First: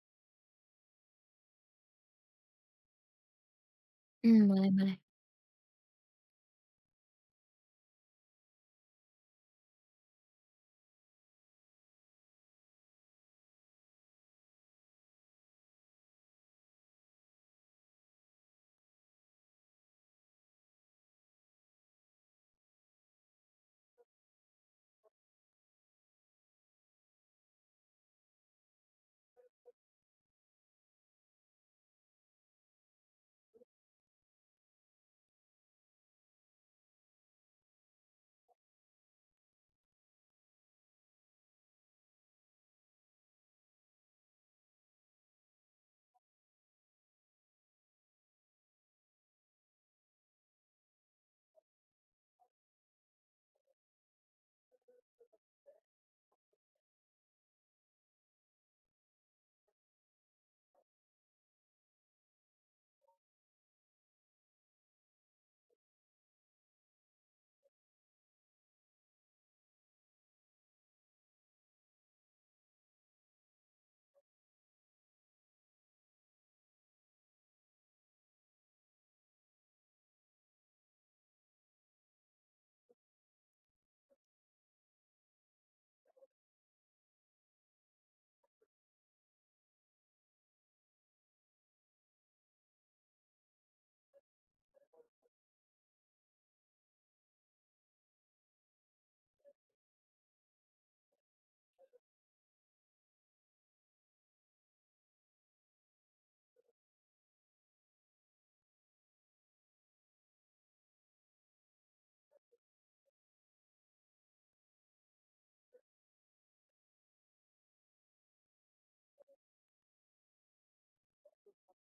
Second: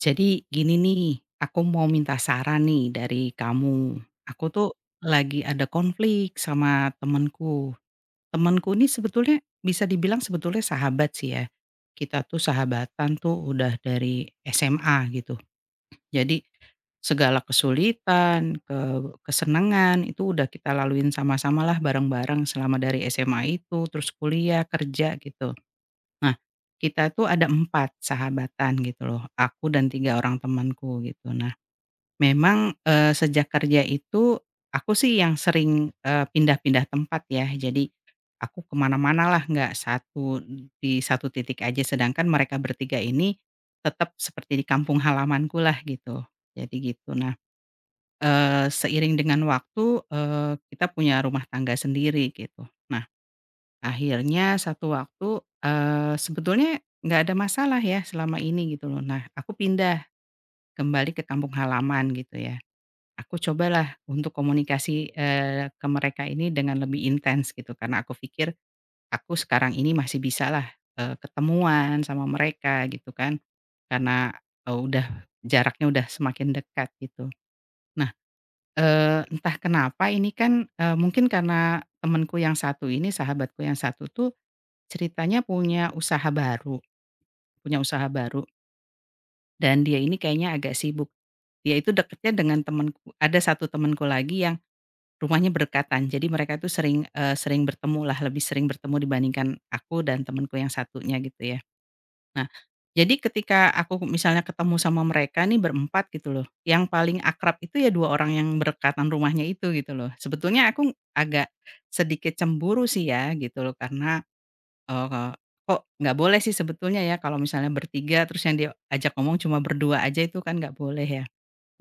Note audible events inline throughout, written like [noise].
Jadi gini nih, aku mau minta saran nih dari kamu. Hmm, Aku boleh tuh boleh. lagi ada konflik sama temenku. Temenku ini sebetulnya bisa dibilang sebetulnya sahabat sih ya. Kita tuh sahabatan tuh udah dari SMA gitu. Jadi segala kesulitan, kesenangan itu udah kita laluin sama sama lah, bareng-bareng selama dari SMA itu, terus kuliah, kerja gitu. Nah, kita tuh ada 4 sahabatan gitu loh, aku dan 3 orang temanku gitu. Nah, memang, sejak kerja itu aku sih yang sering, pindah-pindah tempat ya. Jadi aku kemana mana lah, nggak satu di satu titik aja, sedangkan mereka bertiga ini tetap seperti di kampung halamanku lah gitu, jadi gitu. Nah, seiring dengan waktu, kita punya rumah tangga sendiri gitu. Nah, akhirnya satu waktu, sebetulnya nggak ada masalah ya selama ini gitu loh. Nah, aku pindah kembali ke kampung halaman gitu ya. Aku cobalah untuk komunikasi, ke mereka ini dengan lebih intens gitu, karena aku pikir aku sekarang ini masih bisalah, ketemuan sama mereka gitu kan, karena, eee, udah jaraknya udah semakin dekat gitu. Nah, entah kenapa ini kan, mungkin karena temanku yang satu ini, sahabatku yang satu tuh ceritanya punya usaha baru punya usaha baru dan dia ini kayaknya agak sibuk. Dia itu deketnya dengan temanku, ada satu temanku lagi yang rumahnya berdekatan, jadi mereka itu sering bertemu lah, lebih sering bertemu dibandingkan aku dan temanku yang satunya gitu ya. Nah, jadi ketika aku misalnya ketemu sama mereka nih berempat gitu loh, yang paling akrab itu ya 2 orang yang berdekatan rumahnya itu gitu loh. Sebetulnya aku agak sedikit cemburu sih ya gitu loh karena, oh, Kak, kok nggak boleh sih sebetulnya ya kalau misalnya bertiga terus yang diajak ngomong cuma berdua aja itu kan nggak boleh ya.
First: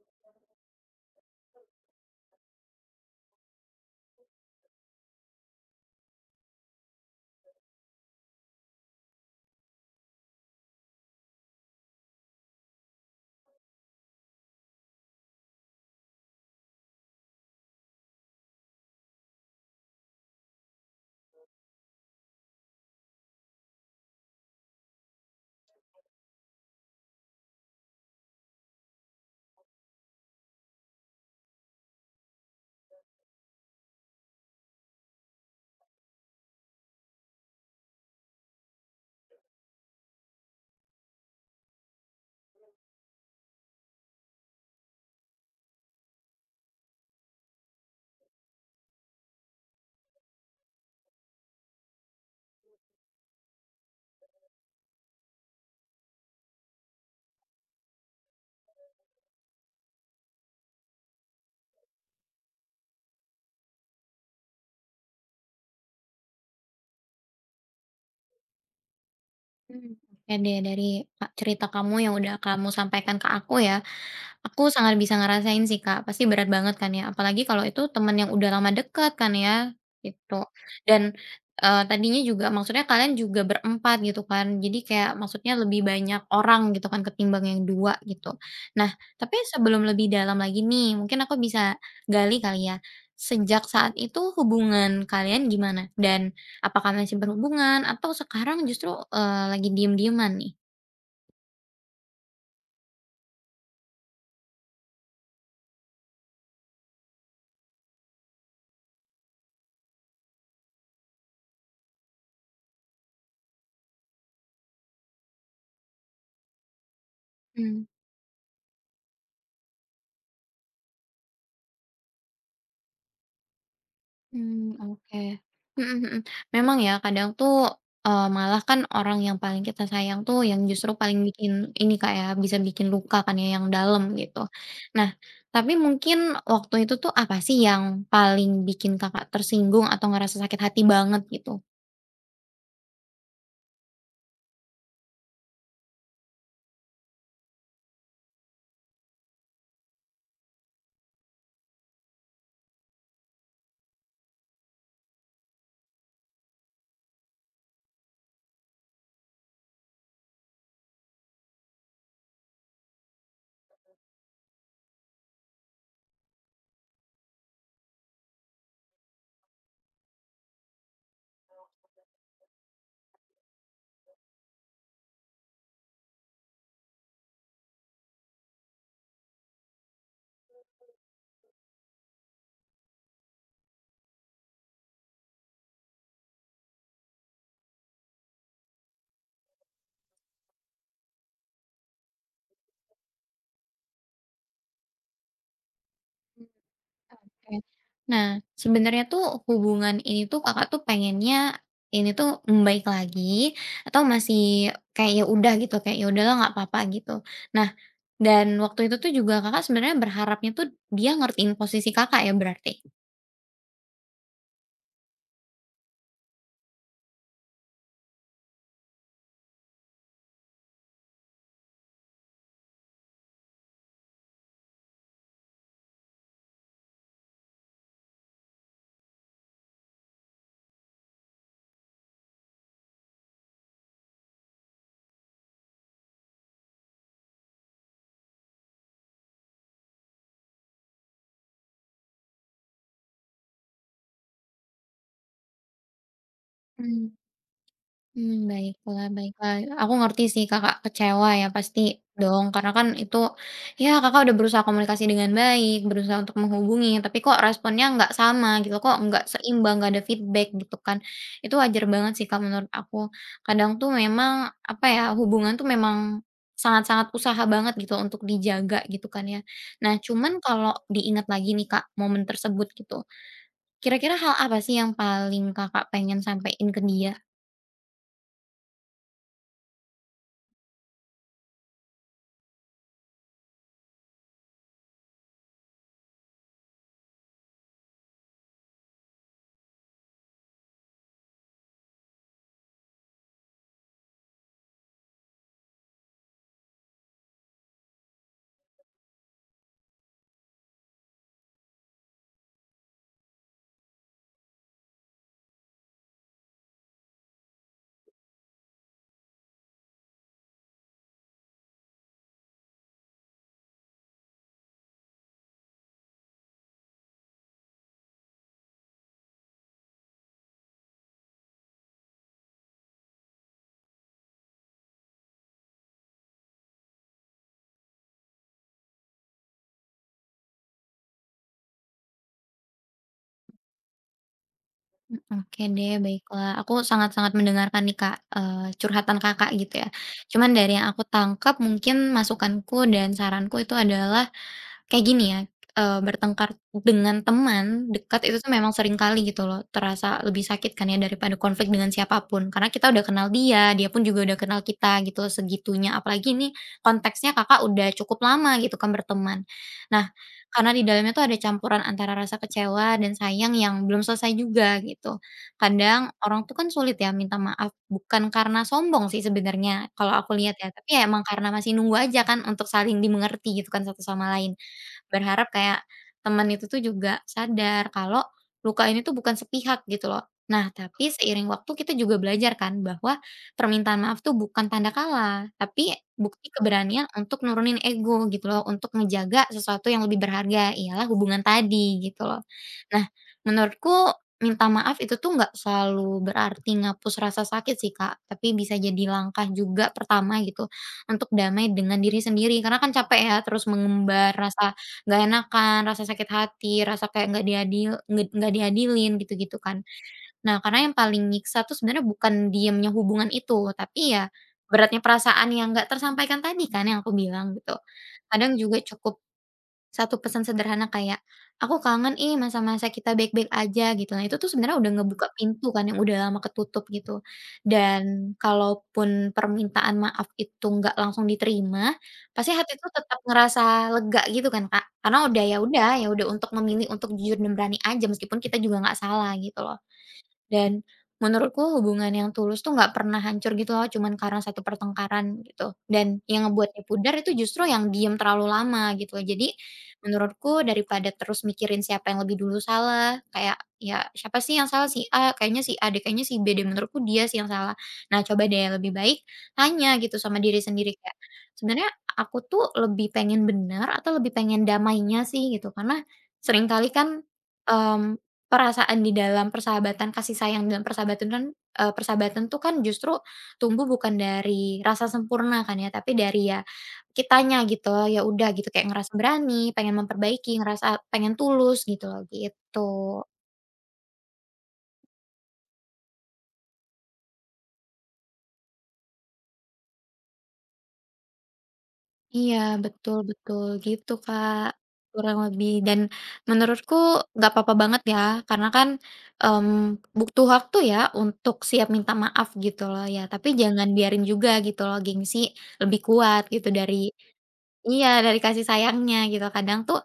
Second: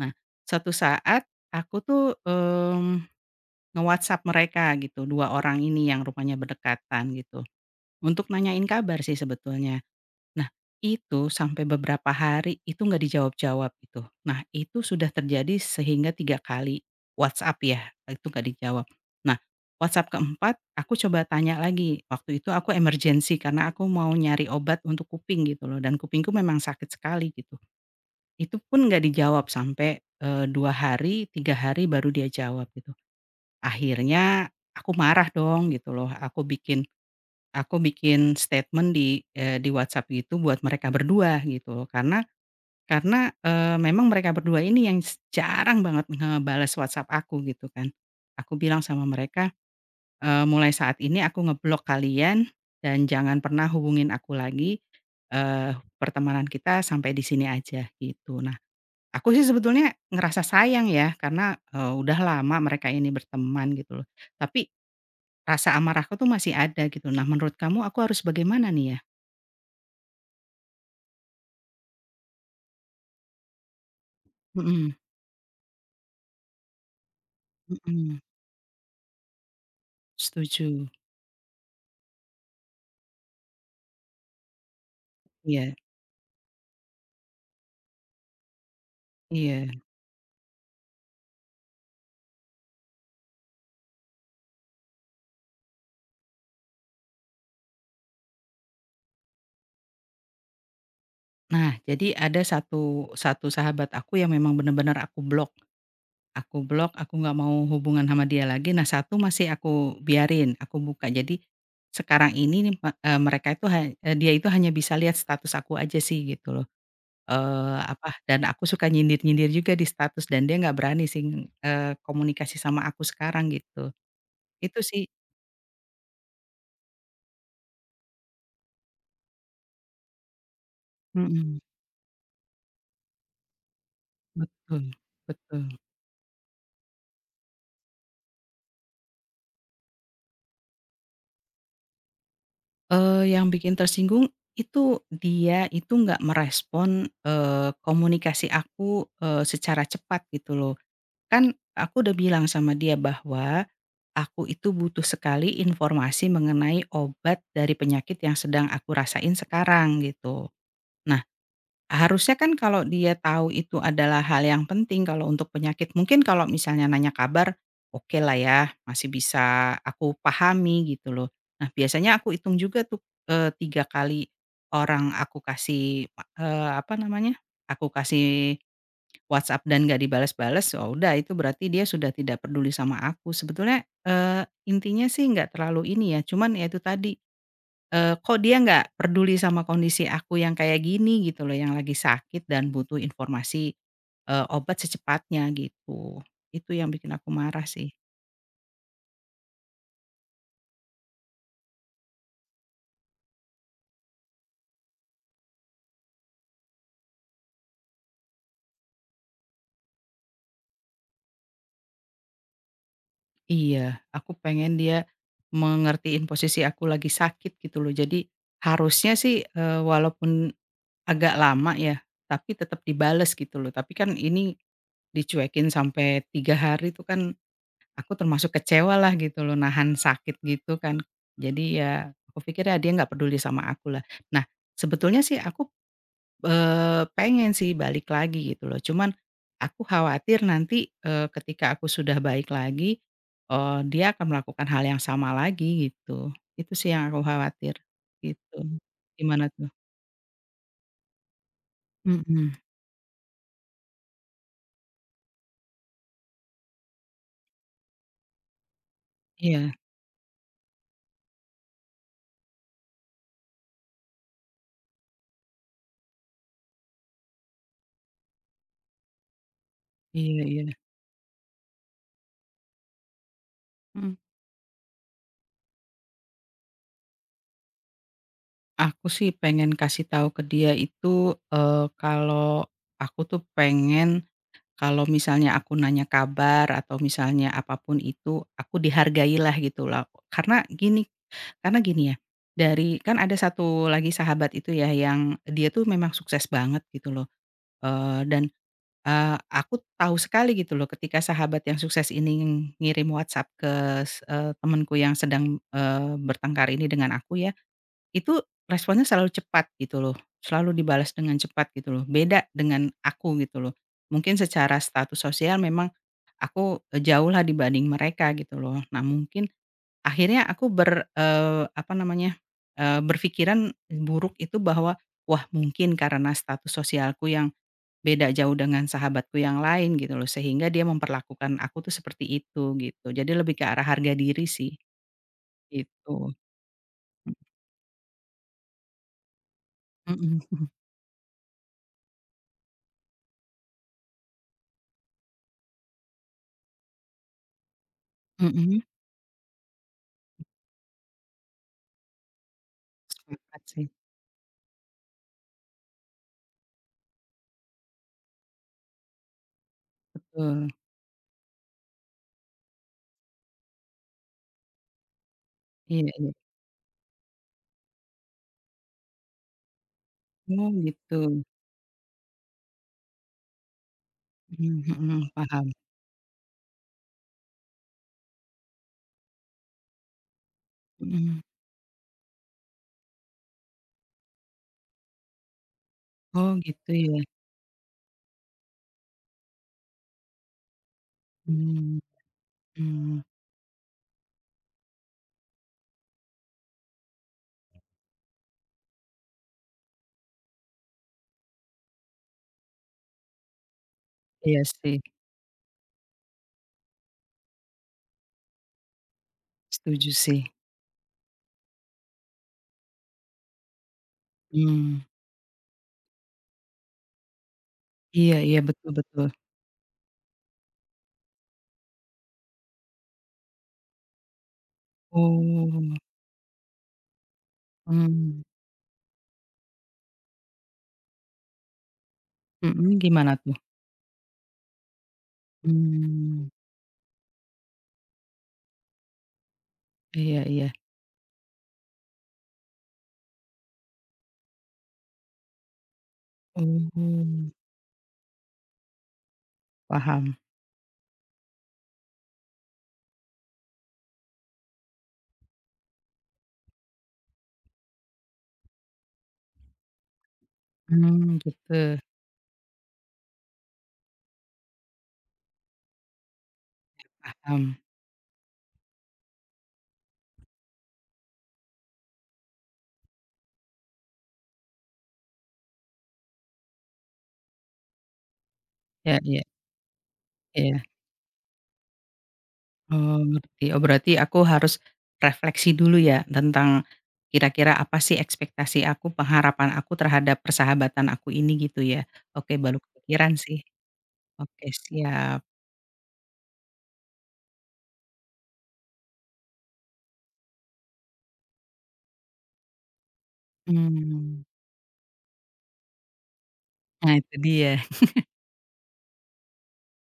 Nah, suatu saat aku tuh, nge-WhatsApp mereka gitu, 2 orang ini yang rupanya berdekatan gitu, untuk nanyain kabar sih sebetulnya. Nah, itu sampai beberapa hari itu nggak dijawab-jawab itu. Nah, itu sudah terjadi sehingga 3 kali WhatsApp ya, itu nggak dijawab. Nah, WhatsApp keempat aku coba tanya lagi, waktu itu aku emergency karena aku mau nyari obat untuk kuping gitu loh dan kupingku memang sakit sekali gitu. Itu pun nggak dijawab sampai, 2 hari, 3 hari baru dia jawab gitu. Akhirnya aku marah dong gitu loh, aku bikin statement di, WhatsApp gitu buat mereka berdua gitu loh. Karena memang mereka berdua ini yang jarang banget ngebales WhatsApp aku gitu kan. Aku bilang sama mereka, "Mulai saat ini aku ngeblok kalian dan jangan pernah hubungin aku lagi, eee, pertemanan kita sampai di sini aja," gitu. Nah, aku sih sebetulnya ngerasa sayang ya karena, udah lama mereka ini berteman gitu loh, tapi rasa amarahku tuh masih ada gitu. Nah, menurut kamu aku harus bagaimana nih ya? Mmm, oke deh dari, Kak, cerita kamu yang udah kamu sampaikan ke aku ya, aku sangat Mhm, bisa ngerasain sih, Kak, pasti berat banget kan ya, apalagi kalau itu teman mhm. yang udah lama dekat kan ya, gitu. Setuju. Dan, tadinya juga maksudnya kalian juga berempat gitu kan, jadi kayak maksudnya Iya, lebih banyak orang gitu kan ketimbang yang 2 gitu. Nah, tapi iya. sebelum lebih dalam lagi nih, mungkin aku bisa gali kali ya, sejak saat itu hubungan kalian gimana? Dan apakah masih berhubungan atau sekarang justru, lagi diem-dieman nih? Nah, jadi ada satu satu sahabat aku yang memang bener-bener aku blok. Aku blok, aku nggak mau hubungan sama dia lagi. Nah, satu masih aku biarin, aku buka. Jadi sekarang ini nih, me eee, mereka itu ha eee, dia itu hanya bisa lihat status aku aja sih gitu loh, Mmm. apa, dan aku suka nyindir-nyindir juga di status dan dia nggak berani sih, komunikasi sama aku sekarang gitu. Mmm, Itu sih. oke. Mhm mhm. Memang ya kadang tuh, malah kan orang yang paling kita sayang tuh yang justru paling bikin Mhm. ini Kak ya, bisa bikin luka kan ya yang dalam gitu. Betul, Nah, tapi betul. mungkin waktu itu tuh apa sih yang paling bikin Kakak tersinggung atau ngerasa sakit hati banget gitu? Yang bikin tersinggung itu dia itu nggak merespon, komunikasi aku, secara cepat gitu loh. Kan aku udah bilang sama dia bahwa aku itu butuh sekali informasi mengenai obat dari penyakit yang sedang aku rasain sekarang gitu. Nah, harusnya kan kalau dia tahu itu adalah hal yang penting kalau untuk penyakit, mungkin kalau misalnya nanya kabar, oke lah ya, masih bisa aku pahami gitu loh. Nah, biasanya aku hitung juga tuh, 3 kali orang aku kasih, apa namanya, aku kasih WhatsApp dan nggak dibalas-balas, oh udah, itu berarti dia sudah tidak peduli sama aku. Sebetulnya, intinya sih nggak terlalu ini ya, cuman ya itu tadi. Kok dia nggak peduli sama kondisi aku yang kayak gini gitu loh, yang lagi sakit dan butuh informasi, obat secepatnya gitu. Itu yang bikin aku Oke. marah sih. Nah, sebenarnya tuh hubungan ini tuh Kakak tuh pengennya ini tuh membaik lagi atau masih kayak ya udah gitu, kayak ya udahlah nggak apa-apa gitu? Nah, dan waktu itu tuh juga Kakak sebenarnya berharapnya tuh dia ngertiin posisi Kakak ya berarti? Iya, aku pengen dia mengertiin posisi aku lagi sakit gitu loh. Jadi harusnya sih, walaupun agak lama ya, tapi tetap dibales gitu loh. Tapi kan ini dicuekin sampai 3 hari itu kan. Aku termasuk kecewalah gitu loh, nahan sakit gitu kan. Jadi ya aku pikir ya dia nggak peduli sama aku lah. Nah, sebetulnya sih aku, pengen sih balik lagi gitu loh, cuman aku khawatir nanti, ketika aku sudah baik lagi, dia akan melakukan hal yang sama lagi gitu. Itu sih yang aku khawatir, Hmm, gitu. baiklah Gimana baiklah. tuh? Aku ngerti sih Kakak kecewa ya pasti dong, Mhm. karena kan itu ya Kakak udah berusaha komunikasi dengan baik, berusaha untuk menghubungi, tapi kok responnya nggak sama gitu, kok nggak Iya, seimbang, nggak ada feedback gitu kan. Itu wajar banget sih Kak menurut aku. Kadang tuh memang apa ya, hubungan tuh memang sangat-sangat usaha banget gitu untuk dijaga gitu kan ya. Nah cuman iya, iya. kalau diingat lagi nih Kak momen tersebut gitu, kira-kira Mhm. hal apa sih yang paling Kakak pengen sampein ke dia? Aku sih pengen kasih tahu ke dia itu, kalau aku tuh pengen Kalau misalnya aku nanya kabar atau misalnya apapun itu, aku dihargailah gitu loh. Karena gini, ya, dari kan ada satu lagi sahabat itu ya yang dia tuh memang sukses banget gitu loh, eee, dan, aku tahu sekali gitu loh ketika sahabat yang sukses ini ngirim WhatsApp ke temenku yang sedang, bertengkar ini dengan aku ya, itu responnya selalu cepat gitu loh, selalu dibalas dengan cepat gitu loh, beda dengan aku gitu loh. Mungkin secara status sosial memang aku, eh, jauh lah dibanding mereka gitu loh. Nah, mungkin akhirnya aku eee, apa namanya, berpikiran buruk itu bahwa, wah, mungkin karena status sosialku yang beda jauh dengan sahabatku yang lain gitu loh, sehingga dia memperlakukan aku tuh seperti itu gitu. Jadi lebih ke arah harga diri sih, Oke deh, gitu. baiklah. Aku sangat-sangat mendengarkan nih Kak, curhatan Kakak gitu ya. Mhm, Cuman mhm. dari yang aku tangkap mungkin masukanku dan saranku itu adalah kayak gini ya, bertengkar dengan teman dekat itu tuh memang Mhm. [laughs] sering kali gitu loh, terasa lebih sakit kan ya daripada konflik dengan siapa pun. Karena kita udah kenal Sepakat dia, dia sih. pun juga udah kenal kita gitu loh segitunya. Apalagi ini konteksnya Kakak udah cukup lama gitu kan berteman. Nah, Betul. karena di dalamnya tuh ada campuran antara rasa kecewa dan sayang yang belum selesai juga gitu. Iya, Kadang iya. orang tuh kan sulit ya minta maaf, bukan karena sombong sih sebenarnya kalau aku lihat Oh ya, tapi ya gitu. emang karena masih nunggu aja kan untuk saling dimengerti gitu kan satu sama lain Mhm, mhm. berharap Paham. kayak teman itu tuh juga sadar kalau luka ini tuh bukan sepihak gitu loh. Nah, tapi Mhm. seiring waktu kita juga belajar kan bahwa permintaan maaf tuh bukan tanda kalah, tapi bukti Oh gitu keberanian ya. untuk nurunin ego gitu loh, untuk ngejaga sesuatu yang lebih berharga, ialah hubungan Mmm, tadi gitu loh. Nah, mmm. menurutku minta maaf itu tuh nggak selalu berarti ngapus rasa sakit sih Kak, tapi bisa jadi langkah juga pertama gitu untuk damai dengan diri sendiri. Karena kan capek ya terus mengembar Iya rasa sih. nggak enakan, rasa sakit hati, rasa kayak nggak diadil nggak diadilin gitu-gitu kan. Setuju sih. Nah, karena yang paling nyiksa tuh sebenarnya bukan diemnya hubungan itu, tapi ya Mmm, beratnya perasaan yang nggak tersampaikan tadi kan yang aku bilang gitu. iya, Kadang iya, juga betul, cukup betul. satu pesan sederhana kayak, "Aku kangen ih masa-masa kita baik-baik aja," gitu. Nah, itu tuh sebenarnya udah ngebuka pintu kan Oh, yang udah lama ketutup gitu. Dan mmm, kalaupun permintaan maaf itu nggak langsung diterima, pasti hati tuh mhm, tetap gimana tuh? ngerasa lega gitu kan, Kak. Karena udah ya udah ya udah Mmm, untuk memilih untuk jujur dan berani aja meskipun kita juga nggak salah gitu loh. iya, iya. Dan menurutku hubungan yang tulus tuh nggak pernah hancur gitu loh cuman karena satu pertengkaran gitu, dan yang ngebuatnya pudar itu Oh, justru yang diem terlalu lama gitu. Jadi paham. menurutku daripada terus mikirin siapa yang lebih dulu salah, kayak ya siapa sih yang salah, si A, kayaknya si A deh, kayaknya si B deh, menurutku dia sih yang salah. Nah coba deh lebih baik tanya gitu sama diri sendiri kayak, "Sebenarnya Gitu, aku tuh lebih pengen bener atau lebih pengen damainya sih?" Gitu. Karena seringkali kan, paham. mmm perasaan di dalam persahabatan, kasih sayang di dalam persahabatan kan persahabatan tuh kan justru tumbuh bukan dari rasa sempurna kan ya, tapi dari ya kitanya gitu, ya udah gitu kayak ngerasa Iya, iya, berani, pengen memperbaiki, iya. ngerasa pengen tulus gitu loh, gitu. Oh, ngerti. Oh, berarti aku harus refleksi dulu ya tentang kira-kira apa sih ekspektasi aku, pengharapan aku terhadap persahabatan aku ini gitu ya? Iya, Oke, baru betul kepikiran sih. betul, gitu Kak, Oke, kurang siap. lebih. Dan menurutku nggak apa-apa banget ya, karena kan, mmm, butuh waktu ya untuk siap minta maaf gitu loh ya, tapi jangan biarin Mmm, juga gitu loh gengsi lebih kuat gitu dari nah itu dia. iya, dari kasih sayangnya gitu. Kadang tuh,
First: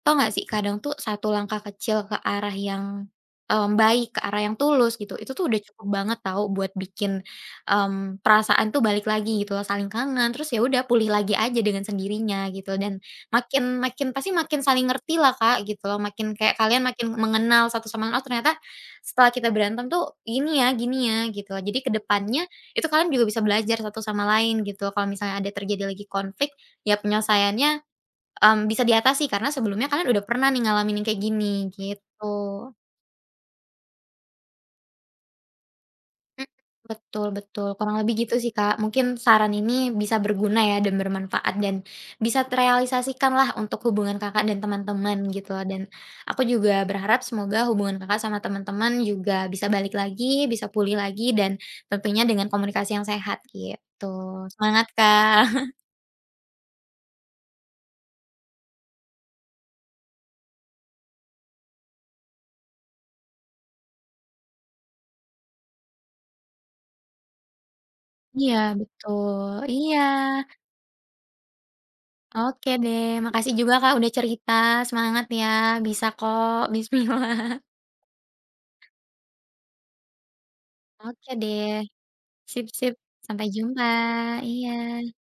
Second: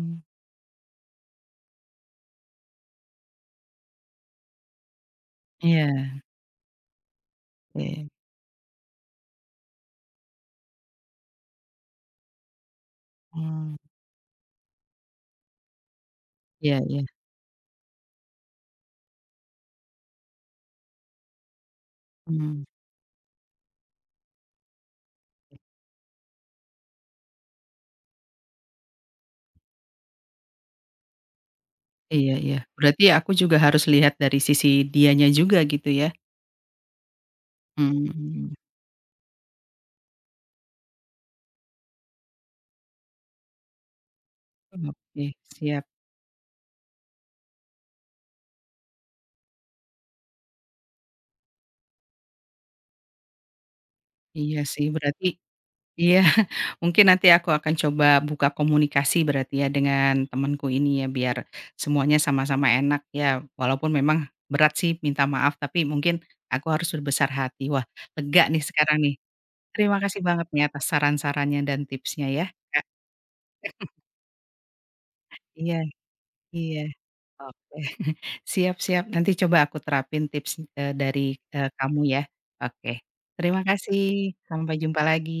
tau nggak sih kadang tuh satu langkah kecil ke arah yang, baik, ke arah yang tulus gitu, itu tuh udah cukup banget iya, tau buat bikin, oke. Perasaan tuh balik lagi gitu loh, saling kangen, terus ya udah pulih lagi aja dengan sendirinya gitu dan Mmm, makin makin pasti makin saling ngerti lah, Kak, gitu loh, makin kayak iya, kalian iya, makin mengenal satu sama lain, "Oh ternyata setelah kita berantem tuh gini ya," gitu loh. Jadi kedepannya mhm, itu kalian juga bisa belajar satu sama lain gitu, loh. Kalau misalnya ada terjadi lagi konflik, ya penyelesaiannya bisa diatasi karena sebelumnya kalian udah pernah nih ngalamin yang kayak gini, gitu. iya, iya, berarti aku juga harus lihat dari sisi dianya juga gitu ya? Mhm, betul betul, kurang lebih gitu sih, Mmm, Kak. Mungkin saran ini bisa berguna ya dan bermanfaat dan bisa terrealisasikanlah untuk hubungan Kakak dan teman-teman oke, gitu loh, dan siap. aku juga berharap semoga hubungan Kakak sama teman-teman juga bisa balik lagi, bisa pulih lagi dan tentunya dengan komunikasi yang sehat gitu. Iya sih, Semangat, berarti Kak. iya, [laughs] mungkin nanti aku akan coba buka komunikasi berarti ya dengan temanku ini ya, biar semuanya sama-sama enak ya, walaupun memang berat sih minta maaf, tapi mungkin aku harus berbesar hati. Wah, lega Iya, nih sekarang nih. betul. Terima Iya. kasih banget nih atas saran-sarannya dan tipsnya ya, Oke Kak. deh, makasih juga Kak udah cerita, semangat ya, Iya, bisa kok, iya. bismillah. Oke. [laughs] Siap, siap, nanti coba aku terapin tips, [laughs] dari, Oke deh, kamu ya. sip Oke. sip, sampai Terima jumpa, kasih, iya. sampai jumpa lagi.